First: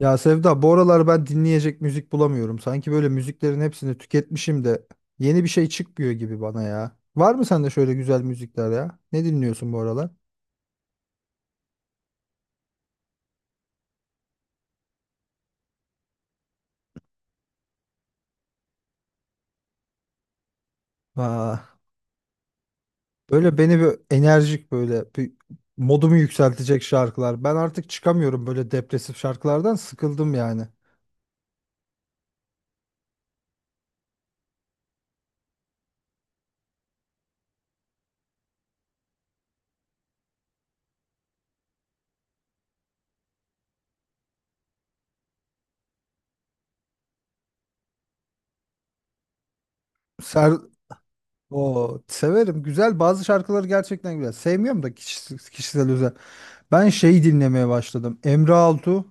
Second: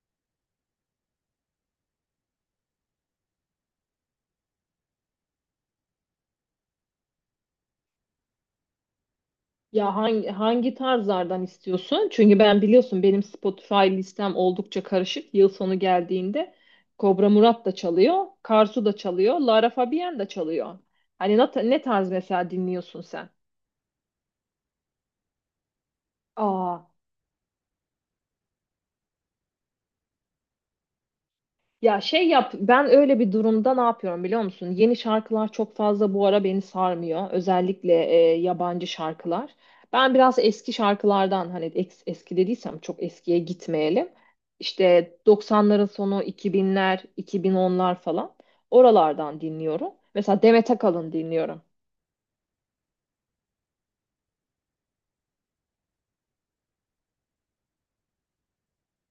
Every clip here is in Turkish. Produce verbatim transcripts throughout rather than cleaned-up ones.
Ya Sevda, bu aralar ben dinleyecek müzik bulamıyorum. Sanki böyle müziklerin hepsini tüketmişim de yeni bir şey çıkmıyor gibi bana ya. Var mı sende şöyle güzel müzikler ya? Ne dinliyorsun bu Ya aralar? hangi, hangi tarzlardan istiyorsun? Çünkü ben biliyorsun benim Spotify listem oldukça karışık. Yıl sonu geldiğinde Kobra Murat da çalıyor, Karsu da çalıyor, Lara Fabian da çalıyor. Hani ne, Aa, ne tarz mesela dinliyorsun sen? böyle beni bir enerjik böyle bir modumu Aa. yükseltecek şarkılar. Ben artık çıkamıyorum, böyle depresif şarkılardan sıkıldım yani. Ya şey yap, ben öyle bir durumda ne yapıyorum biliyor musun? Yeni şarkılar çok fazla bu ara beni sarmıyor. Özellikle e, yabancı şarkılar. Ben biraz eski şarkılardan hani eks- eski dediysem çok eskiye gitmeyelim. İşte doksanların sonu iki binler, iki bin onlar falan. Oralardan dinliyorum. Mesela Ser Demet Akalın dinliyorum. o severim. Güzel, bazı şarkıları gerçekten güzel. Sevmiyorum da kişisel, kişisel özel. Ben şey dinlemeye başladım. Emre Altu.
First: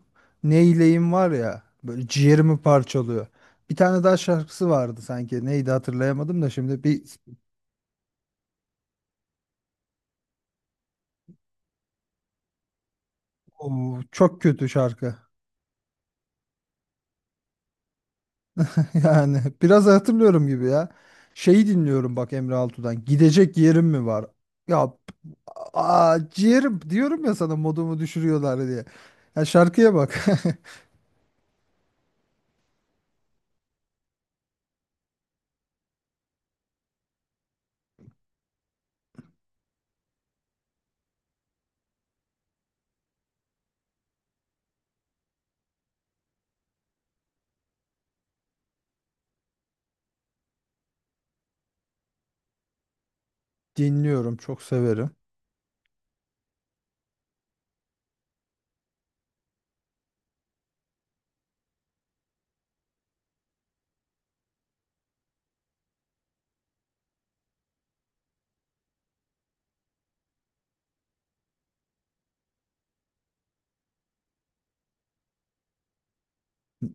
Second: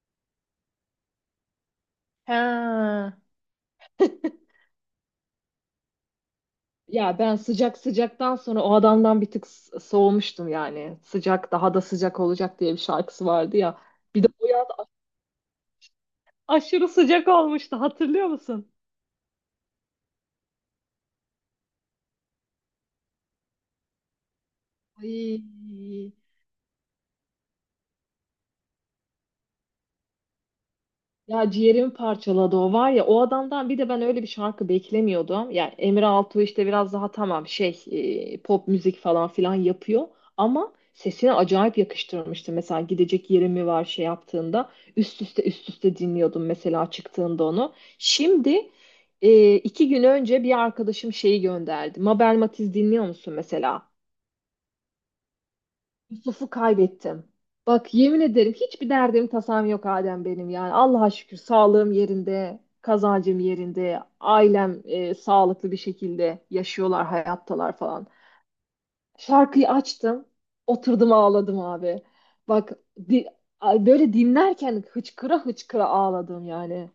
Neyleyim var ya, böyle ciğerimi Ha. parçalıyor. Bir tane daha şarkısı vardı sanki. Neydi, hatırlayamadım da şimdi bir. Ya ben sıcak sıcaktan sonra o adamdan bir tık s- soğumuştum yani. Sıcak daha da sıcak olacak diye bir şarkısı vardı ya. Oo, Bir de çok o kötü şarkı. aşırı sıcak olmuştu, hatırlıyor musun? Yani biraz hatırlıyorum gibi ya. Şeyi dinliyorum bak Emre Altu'dan. Gidecek yerim mi var? Ya Ay, aa, ciğerim diyorum ya sana, modumu düşürüyorlar diye. Ya şarkıya bak. ya ciğerimi parçaladı o, var ya o adamdan bir de ben öyle bir şarkı beklemiyordum. Ya Emre Altuğ işte biraz daha tamam, şey e, pop müzik falan filan yapıyor ama sesine acayip yakıştırmıştı. Mesela gidecek yerim mi var şey yaptığında üst üste üst üste dinliyordum mesela çıktığında onu. Şimdi e, iki gün önce bir arkadaşım şeyi gönderdi. Mabel Matiz dinliyor musun mesela? Dinliyorum, çok severim. Yusuf'u kaybettim. Bak yemin ederim, hiçbir derdim tasam yok Adem benim yani. Allah'a şükür sağlığım yerinde, kazancım yerinde, ailem e, sağlıklı bir şekilde yaşıyorlar, hayattalar falan. Şarkıyı açtım, oturdum, ağladım abi. Bak di- ay, böyle dinlerken hıçkıra hıçkıra ağladım yani.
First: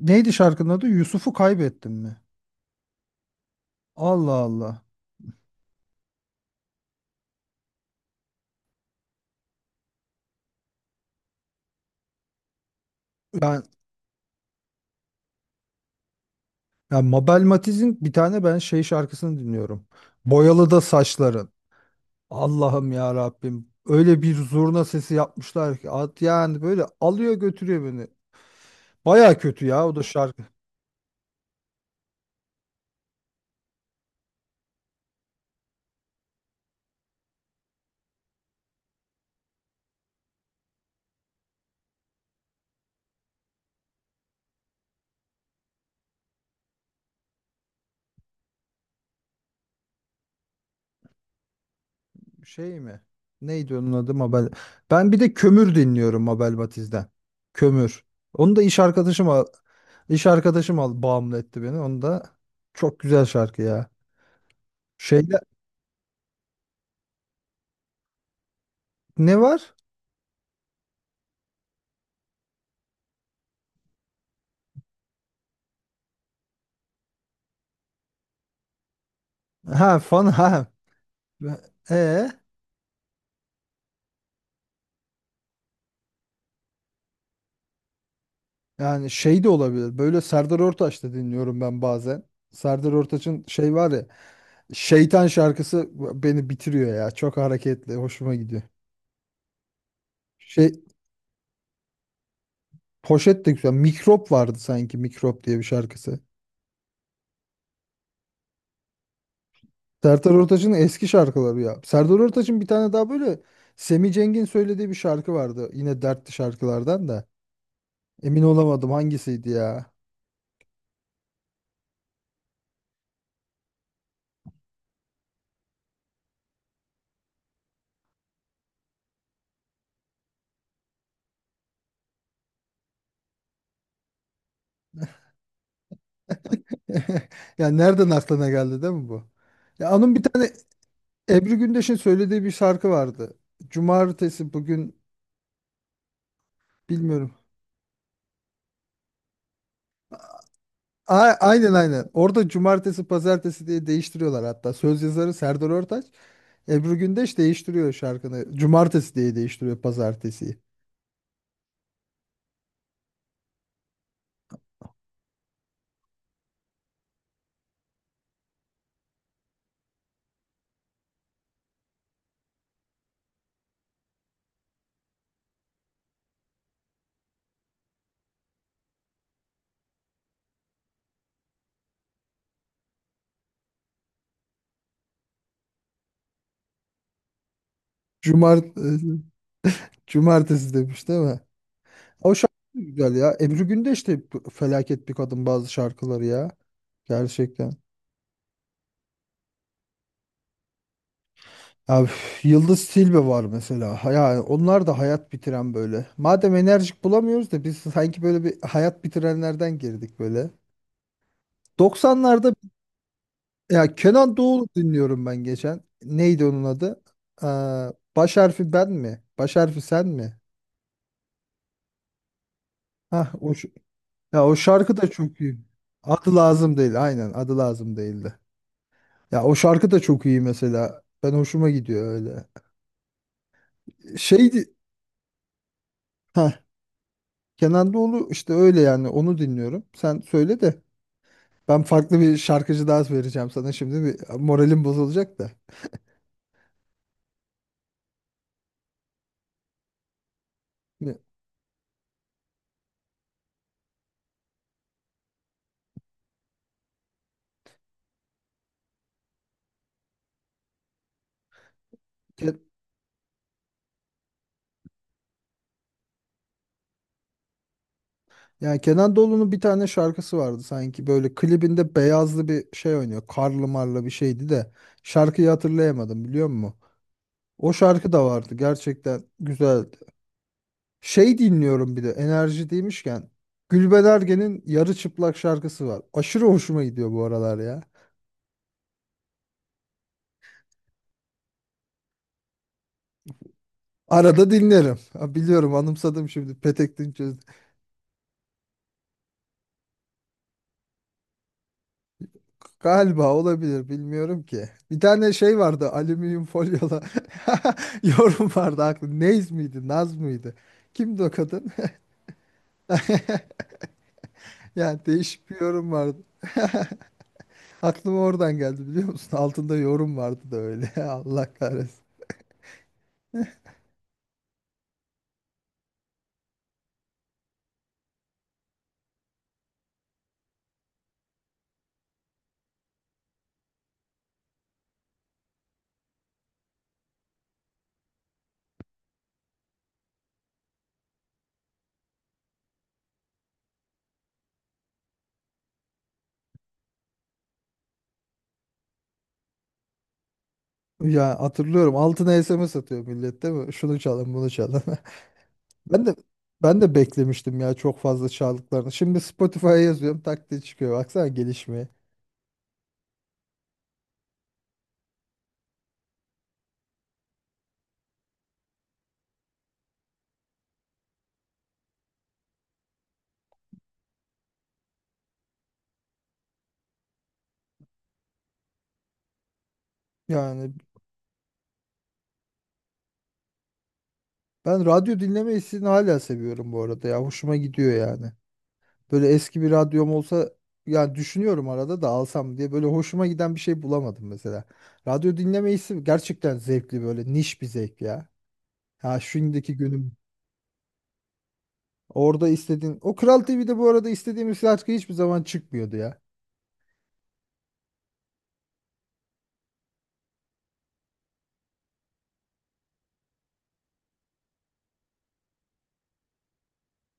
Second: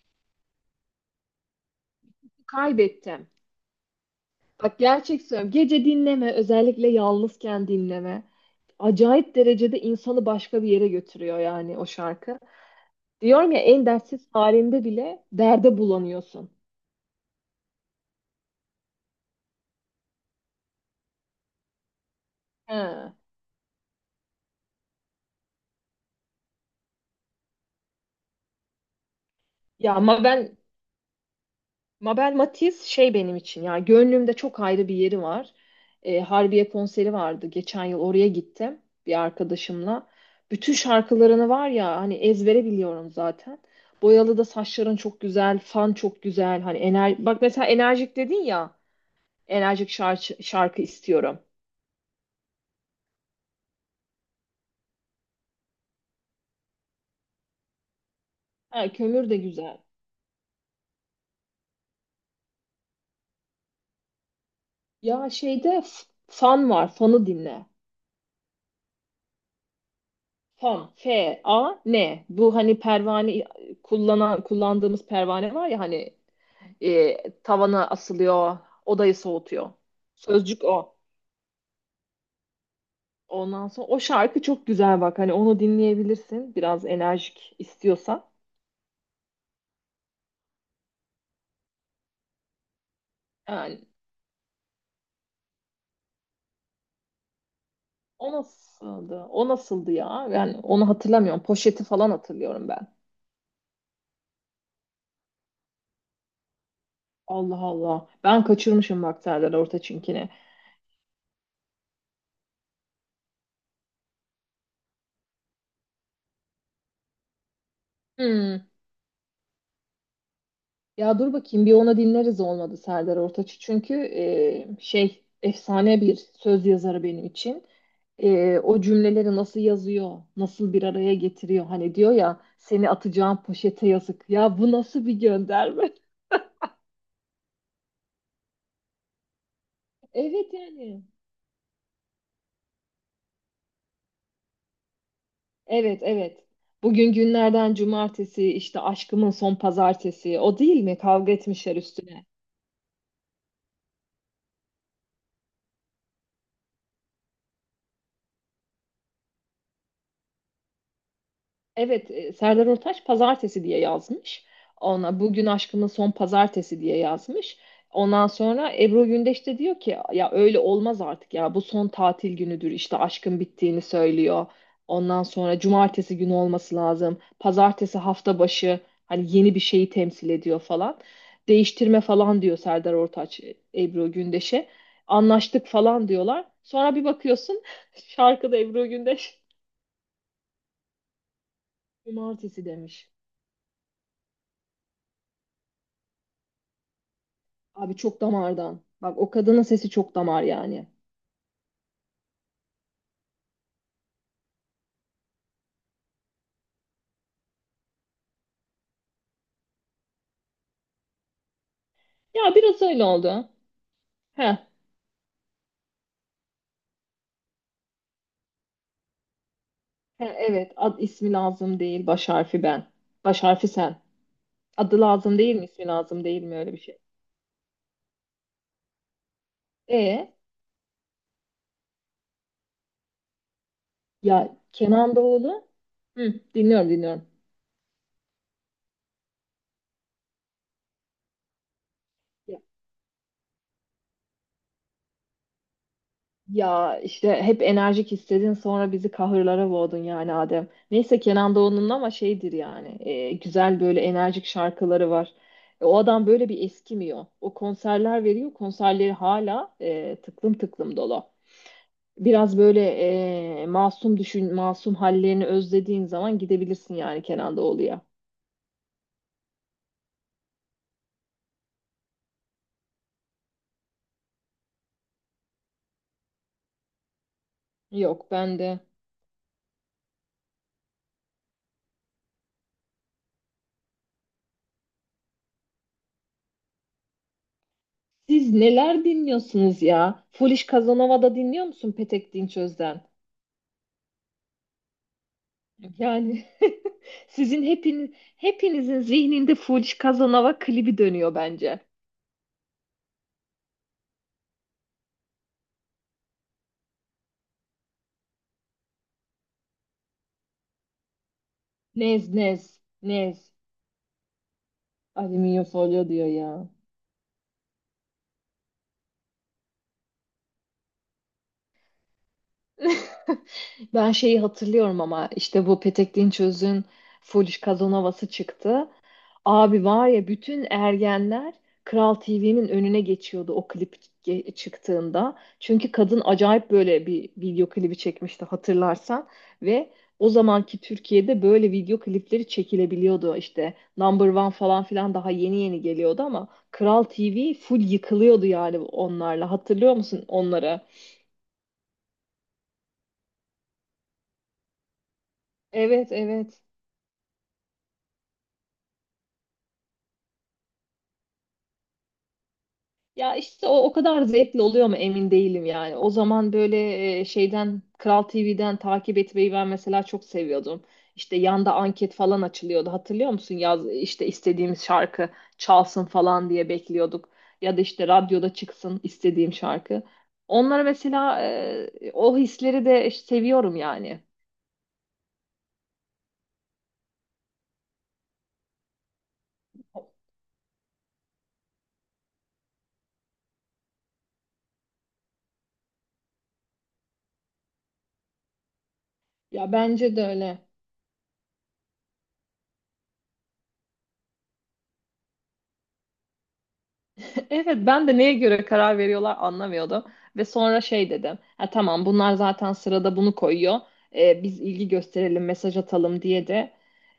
Neydi şarkının adı? Yusuf'u kaybettim mi? Kaybettim. Allah Bak Allah. gerçek söylüyorum. Gece dinleme, özellikle yalnızken dinleme. Acayip derecede insanı başka bir yere götürüyor yani o şarkı. Diyorum ya, Ben en dertsiz halinde bile derde bulanıyorsun. Ya Mabel Matiz'in bir tane ben şey şarkısını dinliyorum. Boyalı da saçların. Allah'ım ya Ha. Rabbim. Öyle bir zurna sesi yapmışlar ki at, yani böyle alıyor götürüyor beni. Baya kötü ya o Ya da şarkı. Mabel, Mabel Matiz şey benim için, ya gönlümde çok ayrı bir yeri var. Ee, Harbiye konseri vardı geçen yıl, oraya gittim bir arkadaşımla. Bütün şarkılarını var ya, hani ezbere biliyorum zaten. Boyalı da Saçların çok güzel, Fan çok güzel. Hani ener bak mesela enerjik dedin ya, enerjik şarkı, şarkı istiyorum. Şey mi? Neydi onun adı Mabel? Ben bir de Kömür dinliyorum Mabel Matiz'den. Kömür. Onu da iş Ha, arkadaşım Kömür de al, güzel. iş arkadaşım al bağımlı etti beni. Onu da çok güzel şarkı ya. Ya Şeyde şeyde f- Fan var, Fan'ı dinle. ne var? Fan, F-A-N. Bu hani pervane, kullanan kullandığımız pervane var ya, hani e, tavana asılıyor, odayı soğutuyor. Ha, fan ha. Sözcük o. E Ondan sonra o şarkı çok güzel bak. Hani onu dinleyebilirsin, biraz enerjik istiyorsan. Yani şey de olabilir. Böyle Serdar Ortaç da dinliyorum ben bazen. Serdar Ortaç'ın şey Yani var ya. Şeytan şarkısı beni bitiriyor ya. Çok hareketli. o Hoşuma gidiyor. nasıldı? O nasıldı ya? Yani Şey, onu hatırlamıyorum. Poşet'i falan hatırlıyorum ben. poşet de güzel. Mikrop vardı sanki. Mikrop diye bir şarkısı. Allah Allah. Ben kaçırmışım bak Serdar Ortaç'ınkini. Serdar Ortaç'ın eski şarkıları ya. Serdar Ortaç'ın bir tane daha böyle Semih Cengin söylediği bir şarkı vardı. Yine dertli şarkılardan da. Emin Hmm. olamadım hangisiydi ya. Ya dur bakayım bir, ona dinleriz olmadı Serdar Ortaç'ı. Çünkü e, şey, efsane bir söz yazarı benim için. E, o cümleleri nasıl yazıyor, nasıl bir araya getiriyor. Hani diyor ya, seni atacağım poşete yazık. Ya bu nasıl bir gönderme? Ya nereden aklına geldi değil mi bu? Ya onun bir tane Evet yani. Ebru Gündeş'in söylediği bir şarkı vardı. Cumartesi bugün, Evet, evet. Bugün bilmiyorum. günlerden cumartesi, işte aşkımın son pazartesi. O değil mi? A, Kavga aynen etmişler aynen. üstüne. Orada cumartesi pazartesi diye değiştiriyorlar hatta. Söz yazarı Serdar Ortaç. Ebru Gündeş değiştiriyor şarkını. Cumartesi diye değiştiriyor pazartesiyi. Evet, e, Serdar Ortaç pazartesi diye yazmış. Ona bugün aşkımın son pazartesi diye yazmış. Ondan sonra Ebru Gündeş de diyor ki, ya öyle olmaz artık, ya bu son tatil günüdür, işte aşkın bittiğini söylüyor. Ondan sonra cumartesi günü olması lazım. Pazartesi hafta başı, hani yeni bir şeyi temsil ediyor falan. Değiştirme falan diyor Serdar Ortaç e, Ebru Gündeş'e. Anlaştık falan diyorlar. Sonra bir bakıyorsun şarkıda Cumar Ebru Gündeş cumartesi demiş değil mi? O şarkı cumartesi da demiş. güzel ya. Ebru Gündeş de felaket bir kadın, bazı şarkıları ya. Gerçekten. Abi çok damardan. Bak o kadının sesi çok damar yani. Ya, üf, Yıldız Tilbe var mesela. Ha- Yani onlar da hayat bitiren böyle. Madem enerjik bulamıyoruz da biz, sanki böyle bir hayat bitirenlerden girdik böyle. doksanlarda Ya biraz öyle oldu. ya Kenan He, Doğulu dinliyorum ben geçen. Neydi onun adı? Aa, baş harfi ben mi? Baş harfi sen he mi? evet, ad ismi lazım değil, baş harfi ben. Hah, Baş o, ş- harfi sen. ya o şarkı Adı da lazım çok değil iyi. mi, ismi lazım Adı değil mi, öyle lazım bir şey. değil. Aynen, adı lazım değildi. Ya o şarkı da çok E iyi mesela. Ben hoşuma gidiyor öyle. Ya Şeydi. Kenan Doğulu. Hı, dinliyorum dinliyorum. Kenan Doğulu işte öyle yani, onu dinliyorum. Sen söyle de ben farklı bir şarkıcı daha vereceğim sana, şimdi bir moralim bozulacak da. Ya işte hep enerjik istedin, sonra bizi kahırlara boğdun yani Adem. Ne- Neyse Kenan Doğulu'nun ama şeydir yani, e, güzel böyle enerjik şarkıları var. E, o adam böyle bir eskimiyor. O konserler veriyor, konserleri hala e, tıklım tıklım dolu. Biraz Ke- böyle e, masum düşün, masum hallerini özlediğin zaman gidebilirsin yani Kenan Doğulu'ya. Yani Kenan Doğulu'nun bir tane şarkısı vardı sanki, böyle klibinde beyazlı bir şey oynuyor. Karlı marlı bir şeydi de şarkıyı hatırlayamadım, biliyor musun? O şarkı da Yok vardı, ben de. gerçekten güzeldi. Şey dinliyorum bir de, enerji demişken, Gülben Ergen'in Yarı Çıplak şarkısı var. Aşırı hoşuma gidiyor bu aralar ya. Siz neler dinliyorsunuz ya? Foolish Casanova da dinliyor musun Petek Dinçöz'den? Arada dinlerim. Ha, biliyorum, anımsadım Yani şimdi Petek Dinçöz. sizin hepiniz hepinizin zihninde Fuji Kazanova klibi dönüyor bence. Galiba, olabilir, bilmiyorum ki. Bir tane şey vardı, alüminyum folyola yorum vardı aklı. Nez miydi, Naz mıydı? Kimdi o kadın? Nez nez nez. Yani değişik bir Alüminyum yorum folyo vardı. diyor ya. Aklıma oradan geldi, biliyor musun? Altında yorum vardı da öyle. Allah kahretsin. Ben şeyi hatırlıyorum, ama işte bu Petek Dinçöz'ün Foolish Casanova'sı çıktı. Abi var ya, bütün ergenler Kral T V'nin önüne geçiyordu o klip ge- çıktığında. Çünkü kadın acayip böyle bir video klibi çekmişti, hatırlarsan, ve o zamanki Türkiye'de böyle video klipleri çekilebiliyordu. İşte Number One falan filan daha yeni yeni geliyordu, ama Kral T V full yıkılıyordu yani onlarla, hatırlıyor musun onları? Ya hatırlıyorum, altına S M S atıyor millet değil mi? Şunu çalın, bunu çalın. Ben Evet, de evet. ben de beklemiştim ya çok fazla çaldıklarını. Şimdi Spotify'a yazıyorum, tak diye çıkıyor. Baksana gelişmeye. Ya işte o o kadar zevkli oluyor mu emin değilim yani. O zaman böyle e, şeyden, Kral T V'den takip etmeyi ben mesela çok seviyordum. İşte yanda anket falan açılıyordu. Hatırlıyor musun? Yaz, işte istediğimiz şarkı çalsın falan diye bekliyorduk. Ya da işte radyoda çıksın istediğim şarkı. Yani Onları mesela, e, o hisleri de seviyorum yani. ben radyo dinleme hissini hala seviyorum bu arada ya. Hoşuma gidiyor yani. Böyle eski bir radyom olsa, yani düşünüyorum arada da alsam diye, böyle hoşuma giden bir şey bulamadım mesela. Radyo dinleme hissi gerçekten zevkli, böyle niş bir zevk ya. Ha Ya şimdiki günüm bence de öyle. orada istediğin, o Kral T V'de bu arada istediğimiz şarkı hiçbir zaman çıkmıyordu ya. Evet ben de neye göre karar veriyorlar anlamıyordum. Ve sonra şey dedim. Ha, tamam, bunlar zaten sırada bunu koyuyor. Ee, biz ilgi gösterelim, mesaj atalım diye de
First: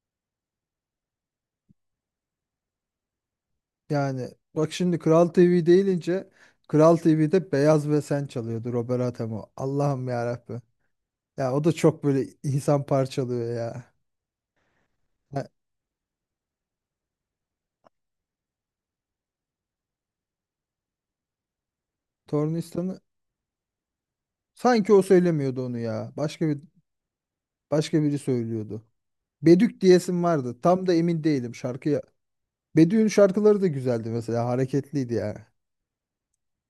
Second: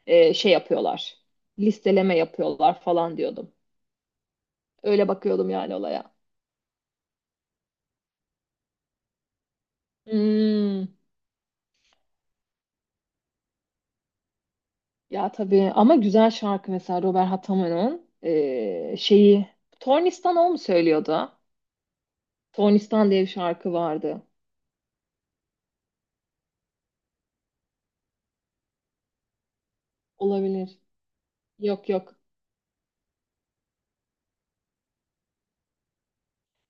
e, şey yapıyorlar. Listeleme yapıyorlar falan diyordum. Yani bak, şimdi Öyle Kral bakıyordum T V yani olaya. deyince, Kral T V'de Beyaz ve Sen çalıyordu Robert Atamo. Allah'ım ya Rabbi. Hmm, Ya o da çok böyle insan parçalıyor ya. ya Ha, tabii, ama güzel şarkı mesela Robert Hatamo'nun e, şeyi. Tornistan o mu söylüyordu? Tornistan'ı Tornistan diye bir şarkı vardı. sanki o söylemiyordu onu ya. Başka bir, başka biri söylüyordu. Bedük diyesim vardı. Olabilir. Tam da emin değilim Yok, şarkıya. yok. Bedük'ün şarkıları da güzeldi mesela, hareketliydi ya.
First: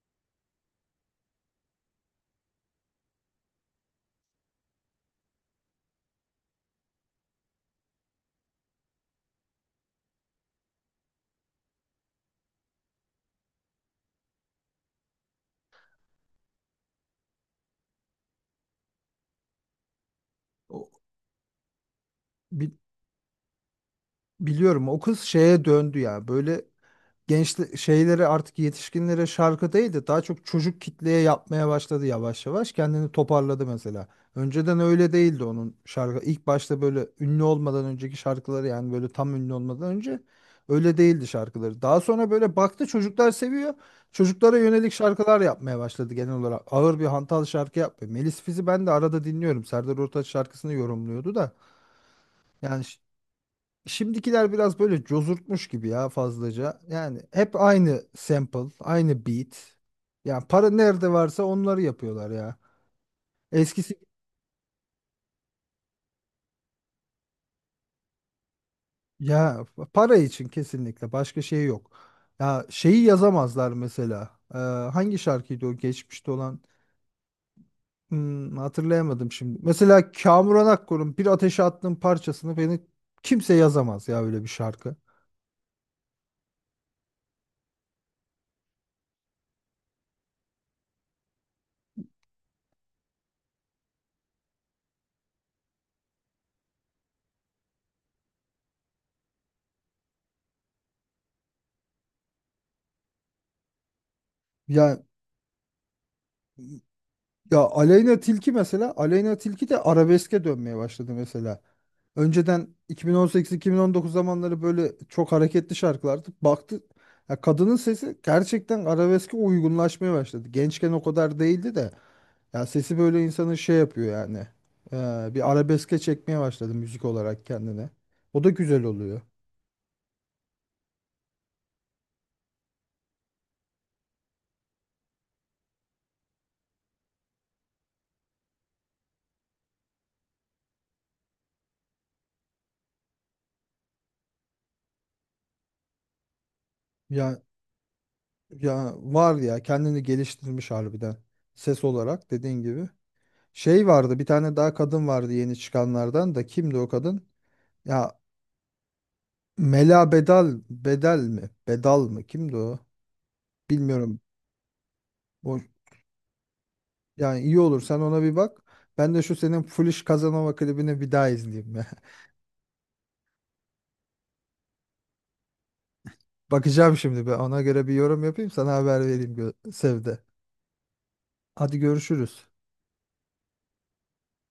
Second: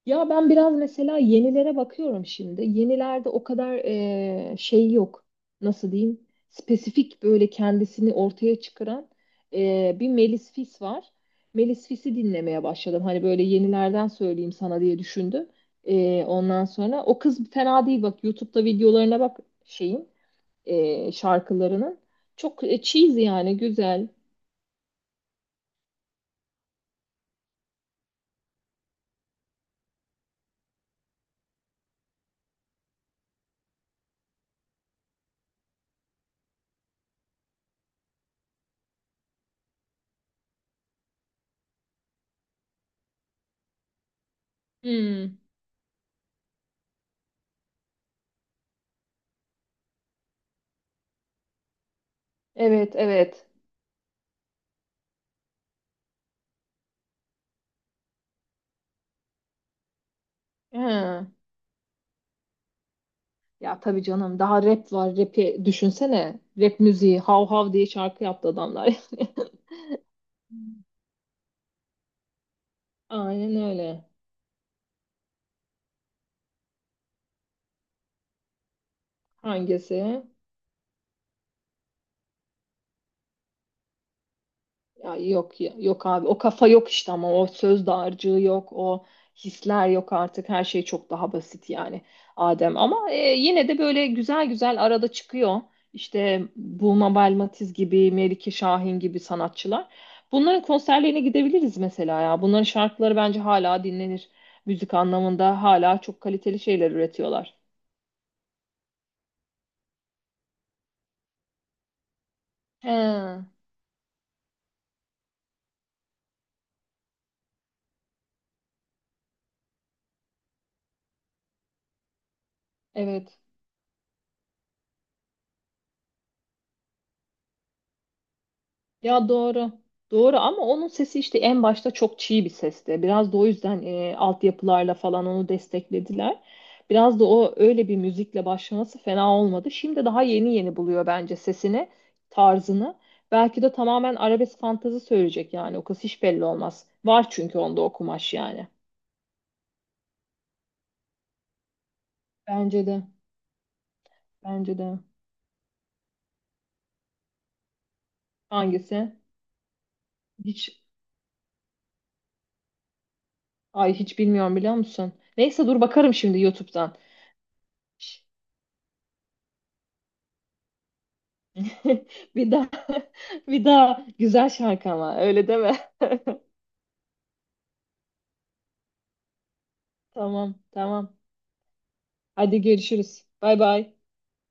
Ya ben biraz mesela yenilere bakıyorum şimdi. Yenilerde o kadar eee, şey yok. Nasıl diyeyim? Spesifik böyle kendisini ortaya çıkaran eee, bir Melis Fis var. Melis Fis'i dinlemeye başladım. Hani böyle yenilerden söyleyeyim sana diye düşündüm. Eee, ondan sonra o kız fena değil bak. YouTube'da videolarına bak şeyin, O, eee, şarkılarının. Çok bi- e, cheesy yani, güzel. biliyorum, o kız şeye döndü ya. Böyle genç şeyleri, artık yetişkinlere şarkı değil de daha çok çocuk kitleye yapmaya başladı yavaş yavaş. Kendini toparladı mesela. Önceden öyle değildi onun şarkı. İlk başta böyle, ünlü olmadan önceki şarkıları, yani böyle tam ünlü olmadan önce öyle değildi şarkıları. Daha sonra böyle baktı, çocuklar seviyor. Çocuklara yönelik Hmm, şarkılar yapmaya başladı genel olarak. Ağır bir hantal şarkı yapmıyor. Melis Fiz'i ben de arada dinliyorum. Serdar Ortaç şarkısını yorumluyordu da. Yani evet, evet. şimdikiler biraz böyle cozurtmuş gibi ya fazlaca. Yani hep aynı sample, aynı beat. Yani para nerede Ha. varsa onları yapıyorlar ya. Ya Eskisi, tabii canım, daha rap var, rap'i düşünsene. Rap müziği hav hav diye şarkı yaptı adamlar. ya para için, kesinlikle başka şey yok. Ya şeyi Aynen yazamazlar öyle. mesela. Ee, hangi şarkıydı o geçmişte olan? Hmm, hatırlayamadım şimdi. Hangisi? Mesela Kamuran Akkor'un Bir Ateşe Attığım parçasını beni kimse yazamaz ya, öyle bir şarkı. Ya yok ya- yok abi, o kafa yok işte, ama o söz dağarcığı yok, o hisler yok artık, her şey çok daha basit yani Adem, ama e, yine de böyle güzel güzel arada çıkıyor, işte Bulma Belmatiz gibi, Melike Şahin gibi sanatçılar, bunların konserlerine gidebiliriz mesela, ya bunların şarkıları bence hala dinlenir, müzik Ya anlamında hala çok kaliteli şeyler üretiyorlar. ya Aleyna Tilki mesela, Aleyna Tilki de arabeske dönmeye başladı mesela. Önceden He, iki bin on sekiz-iki bin on dokuz zamanları böyle çok hareketli şarkılardı. Baktı, ya kadının sesi gerçekten arabeske uygunlaşmaya başladı. Gençken o kadar değildi de ya sesi böyle evet. insanı şey yapıyor yani. Ee, bir arabeske çekmeye başladı müzik olarak kendine. O da güzel oluyor. Ya doğru. Doğru, ama onun sesi işte en başta çok çiğ bir sesti. Biraz da o yüzden e, altyapılarla falan onu desteklediler. Biraz da o öyle bir müzikle başlaması fena olmadı. Şimdi daha yeni yeni buluyor bence sesini, tarzını. Belki de tamamen arabesk fantezi söyleyecek yani. O kız hiç belli olmaz. Var Ya çünkü onda o kumaş yani. ya var ya, kendini geliştirmiş harbiden. Ses olarak dediğin Bence gibi. de. Şey vardı, bir tane daha Bence de. kadın vardı yeni çıkanlardan, da kimdi o kadın? Ya Hangisi? Mela Bedal, Hiç, Bedel mi? Bedal mı? Kimdi o? ay, hiç Bilmiyorum. bilmiyorum biliyor musun? O, Neyse dur bakarım şimdi YouTube'dan. yani iyi olur, sen ona bir bak. Ben de şu senin Foolish Kazanova klibini bir daha izleyeyim ya. Bir daha bir daha, güzel şarkı ama öyle deme. Bakacağım şimdi, ben ona göre bir yorum yapayım, sana haber vereyim gö- Sevde. Tamam, tamam. Hadi görüşürüz. Hadi görüşürüz. Bay bay.